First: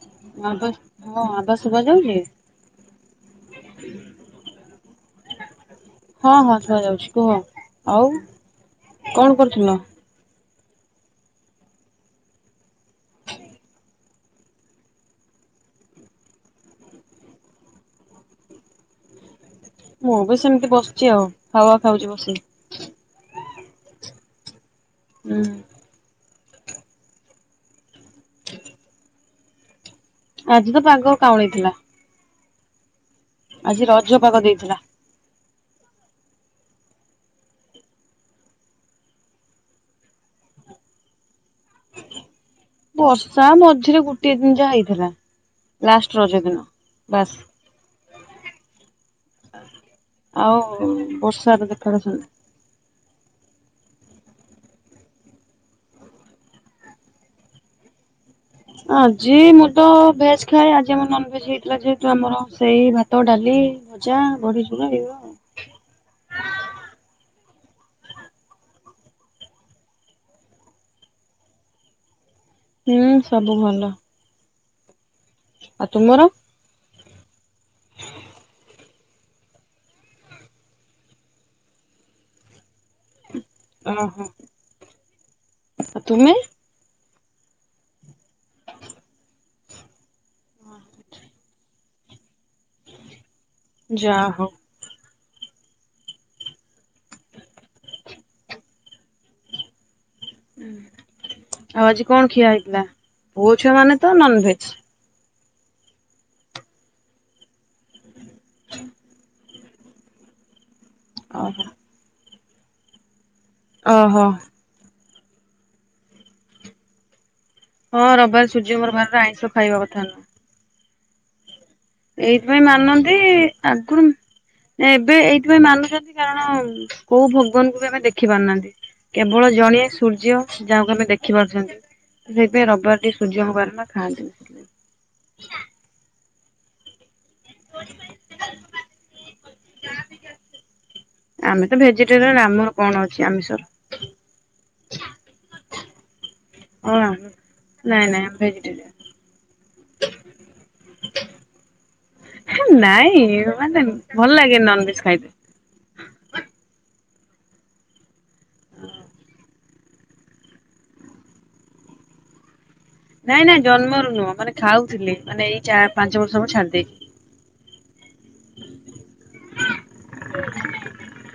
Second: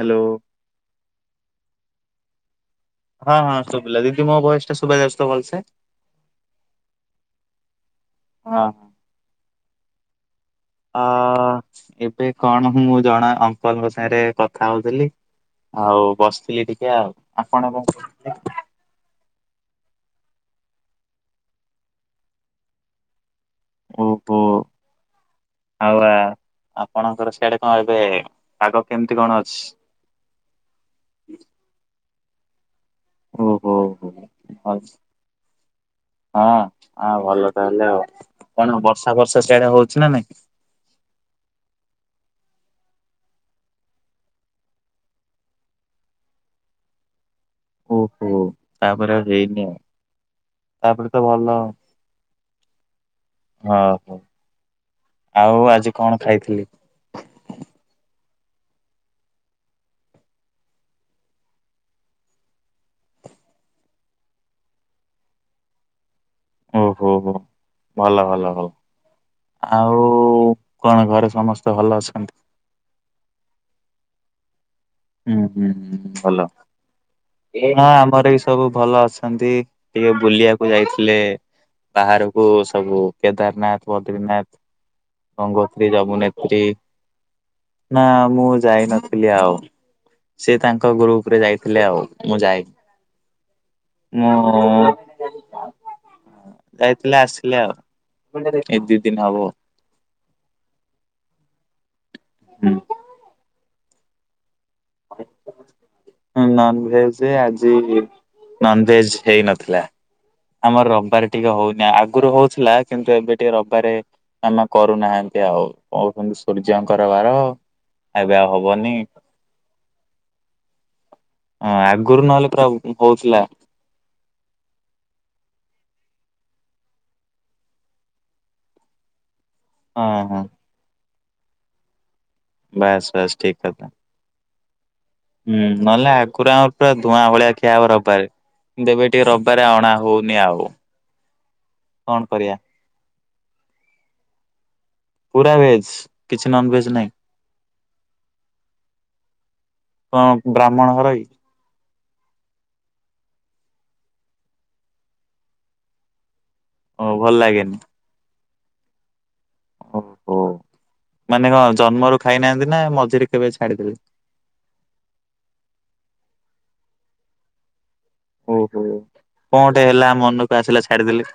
Hello ମୋ ଆବା ମୋ ଆବାଜ୍ ଶୁଣାଯାଉଛି। ହଁ-ହଁ ଶୁଭିଲା। ଦିଦି ମୋ ଭଏସ୍ ଟା ଶୁଭା ଯାଉଛି ତ ଭଲ୍ ସେ। ହଁ-ହଁ ଶୁଭା ଯାଉଛି। କୁହ ଆଉ ହଁ କଣ କରୁଥିଲ? ଅ ଏବେ କଣ ମୁଁ ଜଣେ ଅଙ୍କଲଙ୍କ ସାଙ୍ଗରେ କଥା ହଉଥିଲି। ଆଉ ବସିଥିଲି ଟିକେ ଆଉ। ଆପଣ କଣ କରୁଥି ମୁଁ ବି ସେମିତି ବସିଛି ଆଉ। ହାୱା ଖାଉଛି ବସିକି। ଓ ହୋ। ହାୱା। ଆପଣଙ୍କର ସେଆଡେ କଣ ଏବେ ପାଗ କେମିତି କଣ ଅଛି? ଆଜି ତ ପାଗ କାଉଁଳି ଥିଲା। ଓହୋ ଆଜି ହୋ ରଜ ପାଗ ଭଲ। ଦେଇଥିଲା। ହଁ, ଆଁ ଭଲ ତାହେଲେ ଆଉ। କଣ ବର୍ଷା ଫର୍ଷା ସେଆଡେ ହଉଛି ନା ନାଇଁ? ବର୍ଷା, ମଝିରେ ଗୋଟିଏ ଦିନ ଯାହା ହେଇଥିଲା। ଲାଷ୍ଟ ରଜ ଦିନ। ବାସ୍। ଓହୋ ତାପରେ ଆଉ ହେଇନି ଆଉ ଆଉ ତାପରେ ତ ବର୍ଷାର ଦେଖା ଦର୍ଶନ ନାହିଁ। ଓ ହୋ, ଆଉ ଆଜି କଣ ଖାଇଥିଲି? ଆଜି ମୁଁ ତ ଭେଜ୍ ଖାଏ। ଆଜି ଆମର ନନଭେଜ୍ ହେଇଥିଲା। ଯେହେତୁ ଆମର ସେଇ ଭାତ, ଡାଲି [inaudible] ଭଜା, ବଢିଚୁରା ଏଇଗୁଡା ଆଉ। ଓ ହୋ-ହୋ ଭଲ-ଭଲ-ଭଲ। ଆଉ କଣ ଘରେ ସମସ୍ତେ ଭଲ ଅଛନ୍ତି? ହୁଁ ସବୁ ଭଲ। ଆଉ ହୁଁ-ହୁଁ-ହୁଁ ତୁମର ଭଲ। ଏଇ ହଁ ଆମର ବି ସବୁ ଭଲ ଅଛ୍ ଛନ୍ତି। ଟିକେ ବୁଲିଆକୁ ଯାଇଥିଲେ ବାହାରକୁ ସବୁ। କେଦାରନାଥ, ଓହୋ ବଦ୍ରିନାଥ, ଗଙ୍ଗୋତ୍ରୀ, ଆଉ ତୁମେ? ଯମୁନେତ୍ରୀ ନା, ମୁଁ ଯାଇନଥିଲି ଆଉ। ସେ ତାଙ୍କ ଗ୍ରୁପ୍ ରେ ଯାଇଥିଲେ ଆଉ ମୁଁ ଯା ଯାଇନି ହଉ ମୁଁ ଯାଇଥିଲେ ଆସିଲେ ଆଉ ଏ ଦିଇ ଦିନ ହବ। ଆଉ ଆଜି କଣ ଖିଆ ହେଇଥିଲା? ପୁଅଛୁଆ ମାନେ ତ ନନଭେଜ୍। ନନଭେଜ୍ ଆଜି ନନଭେଜ୍ ହେଇନ ଥିଲା। ଆମର ରବିବାର ଟିକେ ଓହୋ ହୋଉନି ଆଗରୁ ହୋଉଥିଲା କିନ୍ତୁ ଏବେ ଏ ରବିବାରେ ଓହୋ ମାମା କରୁନାହାନ୍ତି ଆଉ କୋହୁଚନ୍ତି ସୂର୍ଯ୍ୟଙ୍କର ବାର। ହଁ ଏବେ ଆଉ ରବିବାର ସୁର୍ଯ୍ୟଙ୍କ ହବନି। ବାର ଆଇଁଷ ଖାଇବା କଥା ନୁହଁ। ହଁ ଆଗରୁ ନହେଲେ ଏଇଥିପାଇଁ ପୁରା ମାନନ୍ତି ହଉଥିଲା ଆଗରୁ ମୁଃ ଏବେ ଏଇଥିପାଇଁ ମାନ ଚନ୍ତି କାରଣ କୋଉ ଭଗବାନଙ୍କୁ ବି ଆମେ ଦେଖି ପାରୁନାହାନ୍ତି କେବ ଳ ଜଣିଏ ହଁ ହଁ ସୂର୍ଯ୍ୟ ଯାହାକୁ ଆମେ ଦେଖିପାରୁଚନ୍ତି। ସେଇଥି ପାଇଁ ରବିବାର ବାସ୍ ଟି ବାସ୍ ଠିକ ସୂର୍ଯ୍ୟଙ୍କ ବାର କଥା। ନା ଖାଆନ୍ତିନି ସେଥିପାଇଁ। ହୁଁ ନହେଲେ ଆଗରୁ ଆମର ପୁରା ଧୂଆଁ ଭଳିଆ ଖିଆ ହବ ରବିବାରେ କିନ୍ତୁ ଏବେ ଟିକେ ର ବିବାରେ ଅଣା ହୋଉନି ଆଉ। ଆମେ ତ କଣ ଭେଜିଟେରିଆନ କରିବା ଆମର କଣ ଅଛି ଆମିଷର ପୁରା ଭେଜ କିଛି ନନଭେଜ୍ ହଁ ନାହିଁ। ନାଇଁ ନାଇଁ ଆମେ ଭେଜିଟେରିୟାନ। କଣ ବ୍ରାହ୍ମଣ ଘରକି? ହେ ନାଇଁ ମାନେ ଭଲ ଲାଗେନି ନନଭେଜ୍ ଖାଇତେ। ଓ ଭଲ ଲାଗେନି? ଓହୋ ମାନେ କଣ ଜନ୍ମରୁ ଖାଇନାହାନ୍ତି। ନା ମଝିରେ ନାଇଁ କେବେ ନାଇଁ ଛାଡିଦେଲେ? ଜନ୍ମରୁ ନୁହଁ ମାନେ ଖାଉଥିଲି ମାନେ ଏଇ ଚା ପାଞ୍ଚ ବର୍ଷ ହବ ଛାଡିଦେଇଚି। ଓହୋ କଣଟେ ହେଲା ମନକୁ ଆସିଲା ଛାଡିଦେଲେ।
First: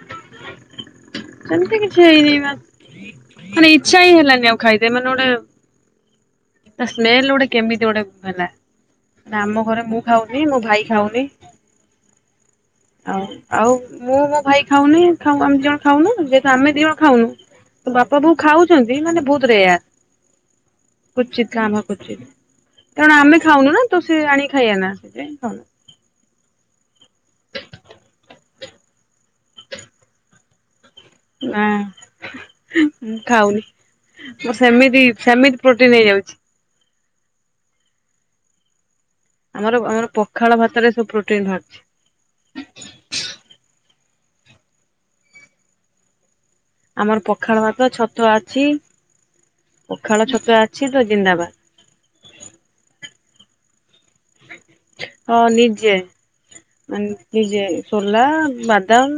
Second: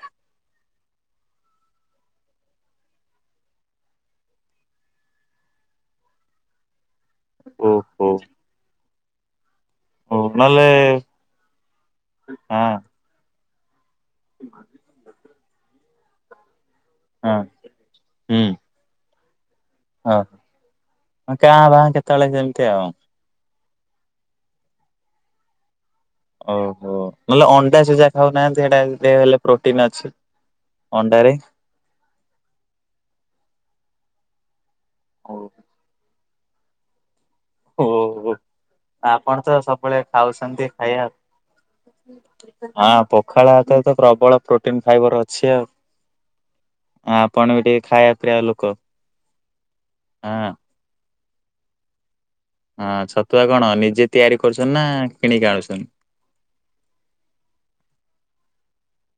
ସେମତି କିଛି ହେଇନି ବାସ୍ ମାନେ ଇଛା ହିଁ ହେଲାନି ଆଉ ଖାଇତେ ମାନେ ଗୋଟେ ତା ସ୍ମେଲ ଗୋଟେ କେମିତି ଗୋଟେ ଓହୋ ହେଲା ଆମ ଘରେ ମୁଁ ଓ ଖାଉନି ମୋ ନହେଲେ ଭାଇ ଖାଉନି ହଁ। ଆଉ ଆଉ ମୁଁ ମୋ ଭାଇ ଖାଉନି ଖାଉ ଆମେ ଦିଜଣ ଖାଉନୁ ଯେହେତୁ ଆମେ ଦିଜଣ ଖାଉନୁ ହଁ ତ ବାପା ବୋଉ ଖାଉଚନ୍ତି ମାନେ ବୋହୁତ ରେଆର। ଓହୋ କାଁ ଭା ଭାଁ କ୍ୱଚିତ। କେତେବେଳେ ଯେମିତି ଆଉ। କାରଣ ଆମେ ଖାଉନୁ ନା ତ ସେ ଆଣିକି ଖାଇବେନା ସେଥିପାଇଁ ଖାଉନୁ ଓହୋ ନହେଲେ ଅଣ୍ଡା ସିଝା ଖାଉନାହାନ୍ତି ହେଟା ଦେ ହେଲେ ପ୍ରୋଟିନ ଅଛି। ଅଣ୍ଡାରେ। ନାଁ ହୁଁ ହୁଁ ମୁଁ ଖାଉନି। ସେମିତି ସେମିତି ପ୍ରୋଟିନ୍ ହେଇଯାଉଚି। ଓହୋ ଆପଣ ତ ଆମର ସବୁବେଳେ ଆମର ପଖାଳ ଖାଉଚନ୍ତି ଭାତରେ ସବୁ ଖାଇବା। ପ୍ରୋଟିନ ବାହାରୁଛି। ହଁ ପଖାଳ ଭାତରେ ତ ପ୍ରବଳ ପ୍ରୋଟିନ ଫାଇବର ଅଛି ଆଉ। ଆମର ଆପଣ ବି ପଖାଳ ଟିକେ ଭାତ ଖାଇବା ଛତୁଆ ପ୍ରିୟ ଲୋକ ଅଛି ପଖାଳ ହଁ। ଛତୁଆ ଅଛି ତ ଜିନ୍ଦାବାଦ। ହଁ ଛତୁଆ କଣ ନିଜେ ତିଆରି କରୁଚନ୍ତି ନା ହଁ କିଣିକି ଆଣୁଚନ୍ତି? ନିଜେ ମାନେ କି ଯେ ସୋଲା ବାଦାମ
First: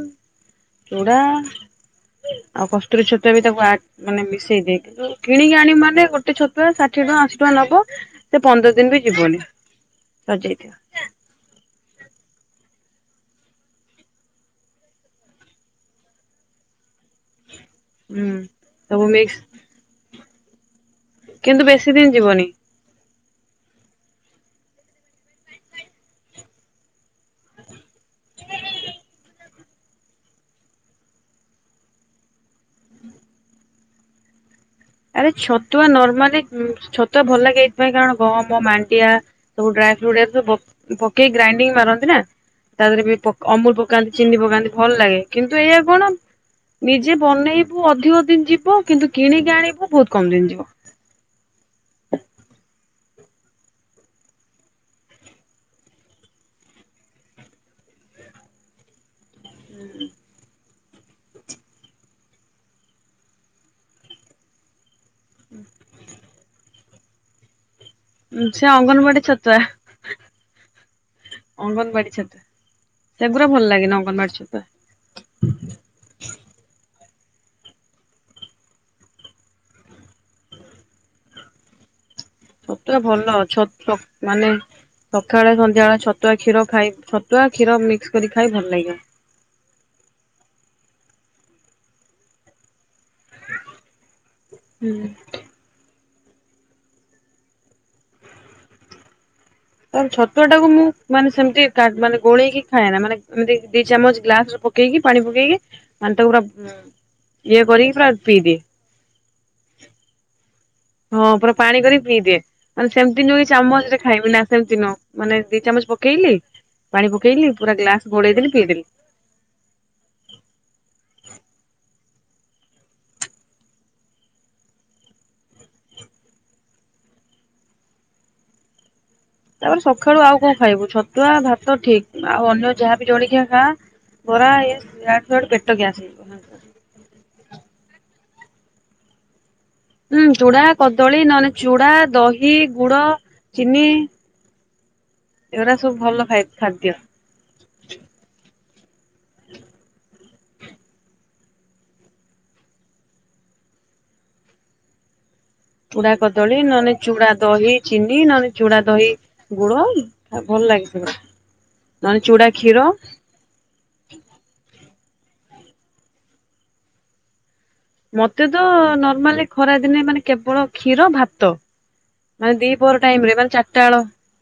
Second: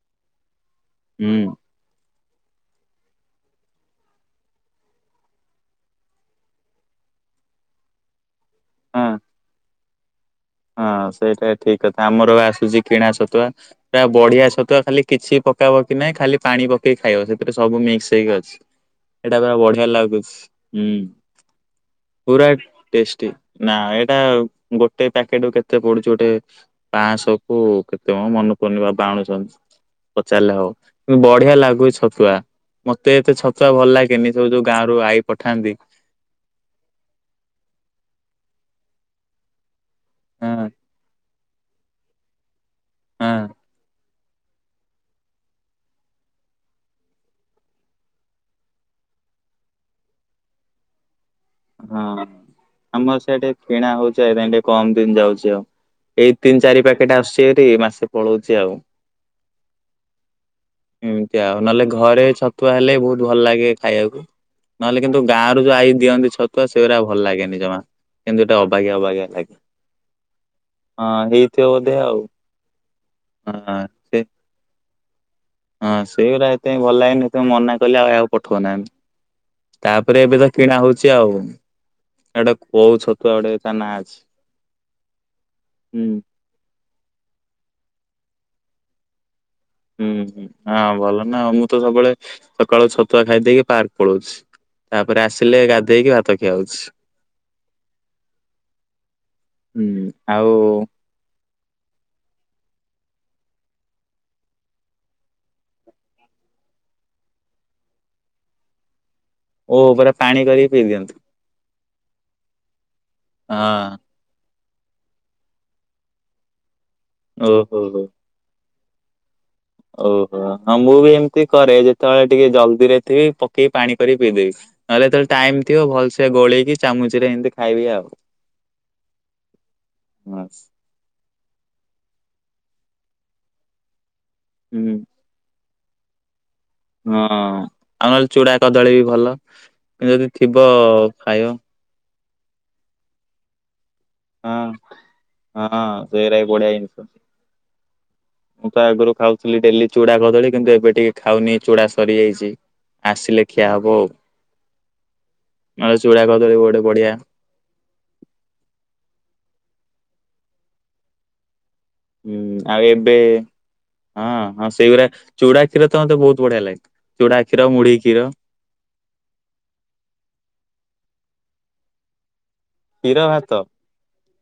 ଚୂଡ଼ା ହୁଁ। ଆଉ କସ୍ତୁରୀ ଛତୁଆ ବି ତାକୁ ଆଡ ମାନେ ମିଶେଇ ଦେଇକି କିଣିକି ଆଣିବୁ ମାନେ ଗୋଟେ ଛତୁଆ ସାଠିଏ ଟଙ୍କା। ପାଞ୍ଚଶହ ଟଙ୍କା ନବ ସେ ପନ୍ଦର ଦିନ ବି ହଁ ଯିବନି। ସରିଯାଇଥିବ ହଁ ସେଇଟା ଠିକ୍। କିନ୍ତୁ ଆମର ପା ଆସୁଚି କିଣା ସତୁଆ ପୁରା ବଢିଆ ସତୁଆ ଖାଲି କିଛି ପକା ପକି ନାହିଁ ଖାଲି ପାଣି ପ କେଇ ଖାଇବ ସେଥିରେ ସବୁ ମିକ୍ସ ହେଇକି ହୁଁ ଅଛି ସବୁ ମିକ୍ସ ଏଟାବା ପୁରା ବଢିଆ ଲାଗୁଚି ହୁଁ। କିନ୍ତୁ ବେଶୀ ଦିନ ଯିବନି। ପୁରା ଟେଷ୍ଟି ନା ଏଟା ଗୋଟେ ପ୍ୟାକେଟକୁ କେତେ ପଡୁଚି ଗୋଟେ ପାଞ୍ଚଶହ କୁ କେତେମ ମନେ ପଡୁନି ବାବା ଆଣିଚନ୍ତି। ପଚାରିଲେ ହବ ବଢିଆ ଲାଗୁଚି ଛତୁଆ ମତେ ଏତେ ଛତୁଆ ଭଲ ଲାଗେନି ସବୁ ଯୋଉ ଗାଁ ରୁ ଆଈ ଆରେ ପଠାନ୍ତି ଛତୁଆ ନର୍ମାଲି ଛତୁଆ ଭଲ ଲାଗେ ଏଇଥିପାଇଁ କାରଣ ଗହମ ମାଣ୍ଡିଆ ସବୁ ଡ୍ରା ଫ୍ରୁଟ୍ ଏରା ହଁ ସବୁ ପ-ପକେଇ ଗ୍ରାଇଡିଙ୍ଗ ମାରନ୍ତି ନା। ତା ଦେହରେ ବି ହଁ ପକ ଅମୁଲ ପକାନ୍ତି ଚିନି ପକାନ୍ତି ଭଲ ଲାଗେ କିନ୍ତୁ ଏଇଆ କଣ ନିଜେ ବନେଇବୁ ଅଧିକ ଦିନ ଯିବ କିନ୍ତୁ କିଣିକି ଆଣିବୁ ବୋହୁତ କମ ଦିନ ଯିବ। ହଁ ଆମର ସେଠେ କିଣା ହଉଛି ଏ ଟିକେ କମ ଦିନ ଯାଉଛି ଆଉ। ଏଇ ତିନି ଚାରି ପ୍ୟାକେଟ ଆସୁଛି ଏଠି ମାସେ ପଳଉଛି ଆଉ। [inaudible] ଏମତି ଆଉ ନହେଲେ ଘରେ ଛତୁଆ ହେଲେ ବହୁତ ଭଲ ଲାଗେ ଖାଇବାକୁ ନହେଲେ କିନ୍ତୁ ଗାଁ ର ଯୋଉ ଆଈ ଦିଅନ୍ତି ଛତୁଆ ସେଗୁା ଭଲ ଲାଗେନି ଜମା। କିନ୍ତୁ ଏଟା ସେ ଅବାଗିଆ ଅଙ୍ଗନବାଡି ଅବାଗିଆ ଛତୁଆ ଲାଗେ ହଁ ହେଇଥିବ ବୋଧେ ଆଉ। ସେଗୁୁରା ଭଲ ହଁ ଲାଗେନି ସେ ଅଙ୍ଗନବାଡି ଛତୁଆ। ହଁ ସେଇ ରା ଏତେ ଭଲ ଲାଗେନି। ମନା କଲେ ଆଉ ଆକୁ ପଠଉନାହି ତାପରେ ଏବେ ତ କିଣା ହଉଛି ଆଉ। ଗୋଟେ କୋଉ ଛତୁଆ ଭଲ ଗୋଟେ ଛ ତା ନାଁ ଅଛି। ମାନେ ସକାଳେ ସନ୍ଧ୍ୟାବେଳେ ହୁଁ ଛତୁଆ କ୍ଷୀର ଖାଇ ଟୁଆ କ୍ଷୀର ମିକ୍ସ କରି ଖାଇ ଭଲ ଲାଗିବ। ହୁଁ ହୁଁ ହଁ ଭଲ ନାଉ ମୁଁ ତ ସବୁବେଳେ ସକାଳୁ ଛତୁଆ ଖାଇ ଦେଇକି ପାର୍କ ପଳଉଛି। ହୁଁ। ତାପରେ ଆସିଲେ ଗାଧେଇକି ଭାତ ଖିଆହଉଛି। ତ ଛତୁଆ ଟାକୁ ମୁଁ ମାନେ ସେମିତି ମାନେ ଗୋଳେଇକି ଖାଏନା ମାନେ ଏମିତି ଦି ଚାମଚ ଗ୍ଲାସ ରେ ପକେଇକି ପାଣି ପକେଇକି ମାନେ ତାକୁ ପୁରା ଇଏ କରିକି ପୁରା ପିଇଦିଏ। ଓ ପୁରା ପାଣି କରି ହଁ ପୁରା ପାଣି କରିକି ପିଇଦିଏ ମାନେ ସେମିତି ଯୋଉ ଚାମଚେ ହଁ ଖାଇବି ନା ସେମିତି ନୁହେଁ ମାନେ ଦି ଚାମଚ ପକେଇଲି ପାଣି ପକେଇଲି ପୁରା ଓହୋ ହୋ। ଗ୍ଲାସ ଘୋଡେଇଦେଲି ପିଇଦେଲି। ଓହୋ ହଁ ମୁଁ ବି ଏମିତି କରେ ଯେତେବେଳେ ଟିକେ ଜଲଦିରେ ଥିବି ପକେଇକି ପାଣି କରିକି ପିଇଦେବି। ନହେଲେ ଏତବେଳେ ଟାଇମ ଥିବ ଭଲସ ଗୋଳେଇକି ଚାମୁଚରେ ଏମତି ଖାଇବି ଆଉ। ତାପରେ ସକାଳୁ ଆଉ ହଁ କଣ ଖାଇବୁ ଛତୁଆ ଭାତ ଠିକ ଆଉ ଅନ୍ୟ ଯାହାବି ଜଳିକିଆ ଖା ବରା ଇଏ ହୁଁ ଆଦୁସାଡୁ ପେଟ ଗ୍ୟାସ ହେଇଯାଏ। ହଁ ଆଉ ହେଲେ ଚୁଡା କଦଳୀ ବି ଭଲ। କିନ୍ତୁ ହୁଁ ଯଦି ଥିବ ଚୁଡା କଦଳୀ ଖାଇବ ନହଲେ ଚୁଡା ଦହି ଗୁଡ ଚିନି ହଁ ଏଗୁରା ହଁ ସବୁ ଭଲ ଖାଇ ସେଇଟାବି ବଢିୟା ଖାଦ୍ୟ। ଜିନିଷ। ମୁଁ ତ ଆଗରୁ ଖାଉଥିଲି ଡେଲି ଚୁଡା କ କିନ୍ତୁ ଏବେ ଟିକେ ଖାଉନି ଚୁଡା ସରିଯାଇଛି ଆସିଲେ ଖିଆ ହବ ଆଉ। ହ ଚୁଡା କଦଳୀ ନହେଲେ ଚୁଡା ଦହି ଚିନି ନହେଲେ ଚୁଡା ଦହି ଗଡ଼ମ ଆ ଭଲ ଲାଗିଥିବ। ହୁଁ ଆଉ ଏବେ ହଁ ହଁ ସେଇଗୁଡା ଚୁଡା ଖିର ତ ମୗତେ ବଢିଆ ଲାଗେ ଚୁଡା କ୍ଷୀର ମୁଢି କ୍ଷୀର ମତେ ତ ନର୍ମାଲି ଖରାଦିନେ ମାନେ କେବଳ କ୍ଷୀର ଭାତ ମାନେ ଦିପୋର କ୍ଷୀର ଟାଇମ ରେ ଭାତ ମାନେ ଚାରିଟା ହଳ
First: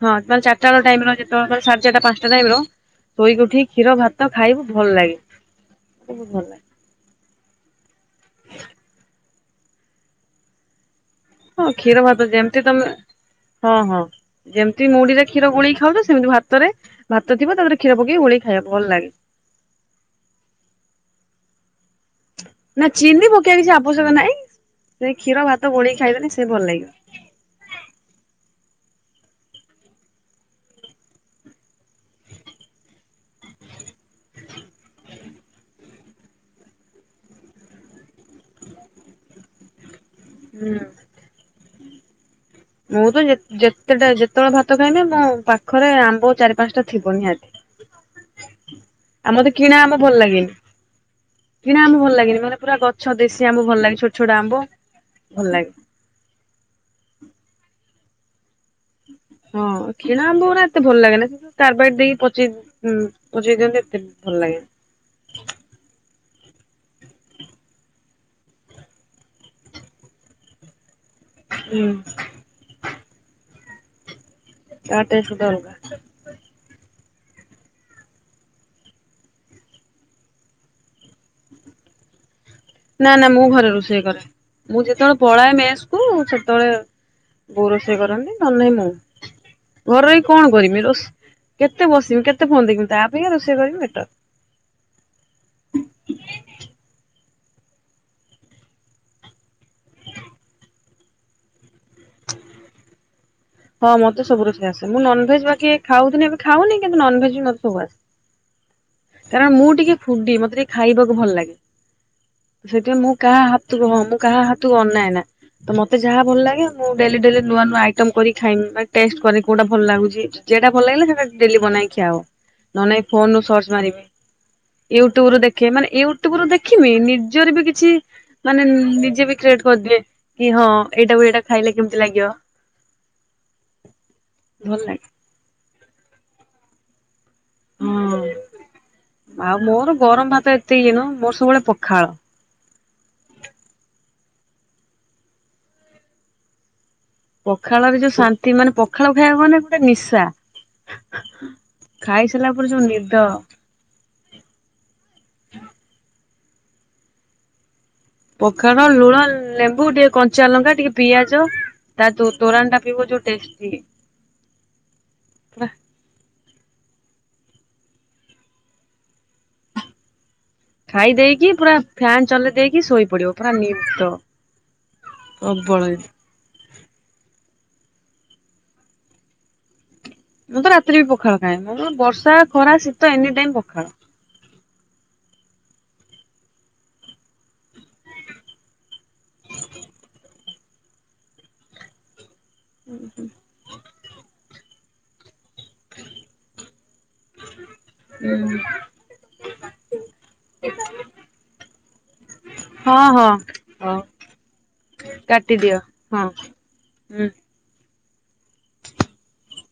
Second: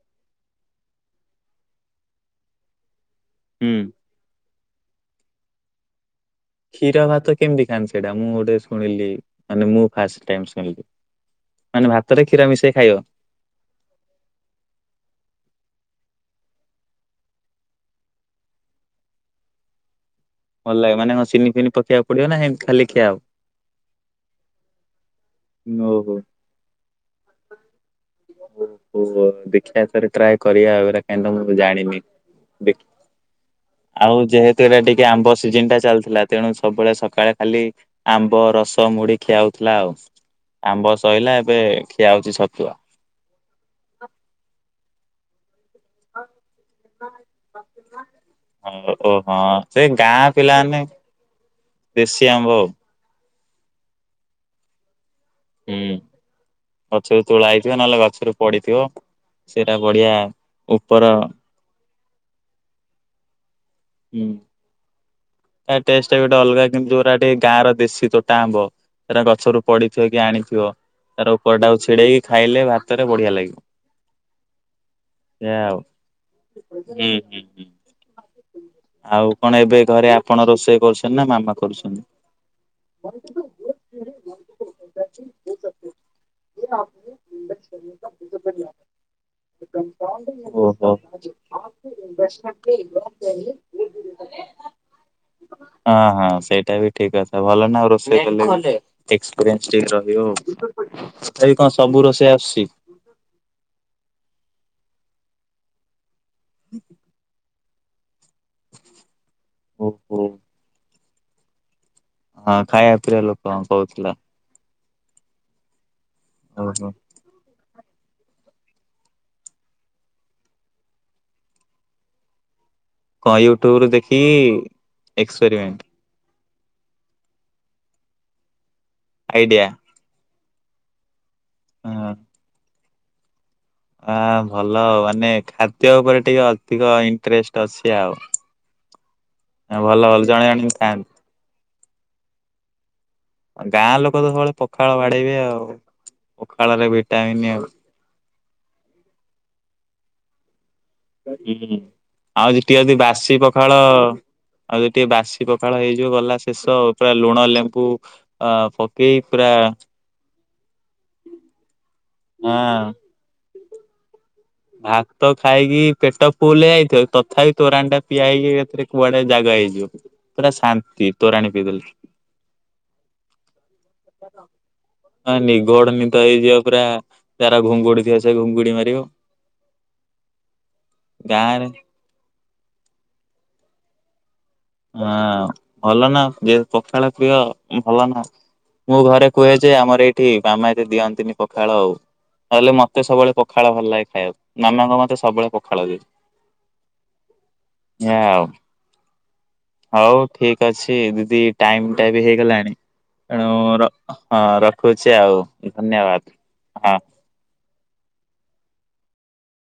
ହଁମେ ଚାରିଟା ବେ ଟାଇମ ର ଯେତେବେଳେେ ଚଢି ଚାରଟା ପାଞ୍ଚଟା ଟାଇମ ର ଶୋଇକି ଉଠି ହୁଁ। କ୍ଷୀର ଭାତ ଖାଇବୁ ଭଲ ଲାଗେ। ବହୁତ ଭଲ ଲାଗେ କ୍ଷୀର ଭାତ କେମିତି ଖାଆନ୍ତି ସେଟା ମୁଁ ଗୋଟେ ଶୁଣିଲି ମାନେ ମୁଁ ଫାଷ୍ଟ ଟିମ୍ଏ ଏ ଶୁଣିଲି। ହଁ ମାନେ କ୍ଷୀର ଭାତରେ ଭାତ ଯେମତି ମିଶେଇ ତମେ ଖାଇବ ହଁ ହଁ ଯେମତି ମୁଡିରେ କ୍ଷୀର ଗୁଣେଇ ଖାଉଛ ସେମ ଭାତରେ ଭାତ ଥିବ ତାପରେ କ୍ଷୀର ପକେଇକି ଓୋଳେଇ ଖାଇବା ଭଲ ଲାଗେ। ଭଲ ଲାଗେ ମାନେ କଣ ସିନି ଫିନି ପକେଇବାକୁ ପଡିବ ନା ଏମିତି ଖାଲି ନା ଖିଆ ହବ? ଚିନି ପକେଇବା କିଛି ଆବଶ୍ୟକ ନାହିଁ ସେ କ୍ଷୀର ଭାତ ଗୋଳେଇକି ଖାଇଦେଲେ ସେ ଭଲ ଲାଗିବ। [inaudible] ଓ ହୋ ଦେଖିବା ଥରେ ଟ୍ରାଏ କରିବା କାହିଁ ମୁଁ ଜାଣିନି। ଦେଖ ଆଉ ଯେହେତୁ ଏଇଟା ଟିକେ ଆମ୍ବ ସିଜିିନ ଟା ଚାଲିଥିଲା ତେଣୁ ସବୁବେଳେ ସକାଳେ ଖାଲି ଆମ୍ବ ରସ ମୁଢି ଖିଆ ହଉଥିଲା ଆଉ। ହୁଁ ଆମ୍ବ ସୋଇଲା ଏବେ ଖିଆ ହଉଚଛି ଛତ ମୁଁ ତ ଯେତେଟା ଯେତେବେଳେ ଭାତ ଖାଇବି ମୁଁ ପାଖରେ ଆମ୍ବ ଚାରି ପାଞ୍ଚଟା ଥିବ ନିହାତି। ହଉ ଓ ଆଉ ହଁ ମତେ କିଣା ସେ ଆମ ଭଲ ଗାଁ ଲାଗେନି ପିଲାମାନେ କିଣା ଆମ ଭଲ ଦେଶୀ ଲାଗେନି ଆମ୍ବ ମାନେ ଆଉ ପୁରା ଗଛ ଦେଶି ସେ ଆମ୍ବ ଭଲ ଲାଗେ ଛୋଟ ଛୋଟ ଆମ୍ବ ଭଲ ଲାଗେ। ହୁଁ। ଗଛରୁ ତୋଳା ହେଇଥିବ ନହେଲେ ଗଛରୁ ପଡିଥିବ ହଁ ସେଇଟା ବଢିଆ କିଣା ଆମ୍ବ ଗୋରା ଏତେ ଉପର ଭଲ ଲାଗେନା ସେ କାରବାଇଟ ଦେଇ ପଚେଇ ପଚେଇ ଦିଅନ୍ତ ଏତେ ହୁଁ ଭଲ ଲାଗେନା ତା ଟେଷ୍ଟ ଟା ଗୋଟେ ଅଲଗା କିନ୍ତୁ ଯୋଉଗୁରା ଟିକେ ଗାଁର ଦେଶୀ ତୋଟା ଆମ୍ବ, ସେଟା ଗଛରୁ ପଡିଥିବ କି ଆଣିଥିବ ତ ତାର ଉପରଟାକୁ ହୁଁ ଛିଡେଇକି ଖାଇଲେ ଭାତରେ ବଢିଆ ଲାଗିବ। ତାଟେ ଏଇଆ ସୁଧରଗା। ଆଉ। ହୁଁ ହୁଁ ହୁଁ। ଆଉ କଣ ଏବେ ଘରେ ଆପଣ ରୋଷେଇ କରୁଛନ୍ତି ନା ମାମା କରୁଛନ୍ତି? ନା ନା ମୁଁ ଘରେ ରୋଷେଇ କରେ ମୁଁ ଯେତେବେଳେ ପଳାଏ ମେସ୍ କୁ ସେତେବେଳେ ବୋଉ ରୋଷେଇ କରନ୍ତି ନ ହେଲେ ନାଇଁ ମୁଁ। ଘରରେ ରହି କଣ କରମି ଓହୋ। ରୋସ, କେତେ ବସିବି କେତେ ଫୋନ ଦେଖୀମି ତା ଅପେକ୍ଷା ରୋଷେଇ କରିବି ବେଟର। ହଁ ହଁ ସେଇଟା ବି ଠିକ ଅଛି। ଭଲ ନା ଆଉ ରୋଷେଇ କଲେ ଏକ୍ସପିରିିଏନ୍ସ ଟିକେ ରହିବ ଆଉ, ତଥାପି କଣ ସବୁ ରୋଷେଇ ଆସୁଚି? ହଁ ମତେ ସବୁ ରୋଷେଇ ଆସେ, ମୁଁ ନନ୍ ଭେଜ ବାକି ଖାଉଥିଲି ଏବେ ଖାଉନି କିନ୍ତୁ ନନଭେଜ ବି ମତେ ସବୁ ଆସେ। କାରଣ ମୁଁ ଟିକେ ଓହୋ ଫୁଡି, ମତେ ଟିକେ ଖାଇବାକୁ ଭଲ ଲାଗେ। ହଁ ଖାଇବା ସେଥିପାଇଁ ମୁଁ ପିଇବା କାହା ଲୋକ ହାତରୁ ହଁ କହୁଥିଲା ମୁଁ କାହା ହାତ ଅନାଏ ନା, ତ ମତେ ଯାହା ଭଲ ଲାଗେ ଓହୋ ମୁଁ ଡେଲି ଡେଲି ନୂଆ ନୂଆ ଆଇ କରି ଖାଇି ଟେଷ୍ଟ କରେ କଉଟା ଭଲ ଲାଗୁଛି ଯେଟା ଭଲ ଲାଗିଲା ସେଟା ଡେଲି ବନେଇକିଆବ ନ ନାଇଁ ଫୋନ କଣ ରୁ ସର୍ଚ୍ଚ ୟୁଟ୍ୟୁବରୁ ମାରିବି, ଦେଖିକି ୟୁଟ୍ୟୁବୁରୁ ଦେଖେ ଏକ୍ସପେରିମେଣ୍ଟ ମାନେ, ୟୁ ଟ୍ୟୁବ ରୁ ଦେଖିବି ନିଜରେ ବି କିଛି, ମାନେ ନିଜେ ବି ଆଇଡିଆ କ୍ରିଏଟ କରିଦିଏ। କି ହଁ ଏଇଟାକୁ ଏଇଟା ଖାଇଲେ କେମିତି ହଁ। ଲାଗିବ? ଆ ଭଲ ଆଉ ମାନେ ଖାଦ୍ୟ ଉପରେ ଟିକେ ଅଧିକ ଇଁ ହୁଁ ଆଉ ମୋର ଭଲ ଭଲ ଗରମ ଜଣେ ଭାତ ଜଣେ ଏତେ ଇଏ ଥାଆନ୍ତି ନୁହଁ ମୋର ସବୁବେଳେ ପ ଖାଳ ଗାଁ ଲୋକ ତ ସବୁବେଳେ ପଖାଳ ବାଡ଼େଇବେ ଆଉ, ପଖାଳରେ ଭି ପଖାଳରେ ଯୋଉ ଶାନ୍ତି ମାନେ ପଖାଳ ଖାଇବାକୁ ମାନେ ପୁରା ନିଶା। ହୁଁ ଖାଇସାରିଲା ଆଉ ପରେ ଯୋଉ ଯେତିକ ଵି ନିଦ। ବାସି ପଖାଳ ଆଉ ଯଦି ଟିକେ ବାସି ପଖାଳ ହେଇଯିବ ଗଲା ଶେଷ, ପୁରା ଲୁଣ ଲେମ୍ବୁ ଅ ପଖାଳ, ପକେଇ ଲୁଣ, ପୁରା ଲେମ୍ବୁ ଟିକେ କ କଞ୍ଚାଲଙ୍କା ଟିକେ ପିଆଜ ତା ଯୋଉ ତୋରାଣି ଟା ହଁ ପିଇବ ଯୋଉ ଟେଷ୍ଟି। ଭାତ ପୁରା ଖାଇକି ପେଟ ଫୁଲ ହେଇଯାଇଥିବ ତଥାପି ତୋରାଣି ଟା ପିଆ ହେଇକି ଏକାଥରେ କୁଆଡେ ଜାଗା ହେଇଯିବ। ପୁରା ଶାନ୍ତି ଖାଇ ତୋରାଣୀ ଦେଇେକି ପୁରା ପିଇଦେଲେ ଫ୍ୟାନ ଚଲେଇ ଦେଇକି ଶୋଇ ପଡିବ, ପୁରା ନିଦ। ହ ନିଘୋଡ଼ ନିଦ ହେଇଯିବ ପୁରା ତାର ଘୁଙ୍ଗୁଡି ଥିବ ସେ ଘୁଙ୍ଗୁଡି ମାରିବ। ମୁଁ ତ ରାତିରେ ବି ପଖାଳ ଖାଏ, ଗାଁରେ ମୁଁ ବର୍ଷା ଖରା ଶୀତ ଏନି ଟାଇମ ପଖାଳ। ହଁ ଭଲ ନା ଯେ ପଖାଳ ପ୍ରିୟ ଭଲ ନା। ମୁଁ ଘରେ କୁହେ ଯେ ଆମର ଏଇଠି ମାମା ଏତେ ଦିଅନ୍ତିନି ପଖାଳ ଆଉ। ନହେଲେ ମତେ ସବୁବେଳେ ପଖାଳ ଭଲ ଲାଗେ ଖାଇବାକୁ, ମାମା କଣ ମତେ ସବୁବେଳେ ପଖା ଖାଳ, ଏୟା ଆଉ। ହୁଁ। ହଉ ଠିକ ଅଛି ଦିଦି ଟାଇମ ଟା ବି ହେଇଗଲାଣି। ହଁ ହଁ ଏଣୁ ର ହଉ ହଁ ରଖୁଛି ଆଉ କାଟିଦିଅ ହଁ ଧନ୍ୟବାଦ ହଁ। ହୁଁ।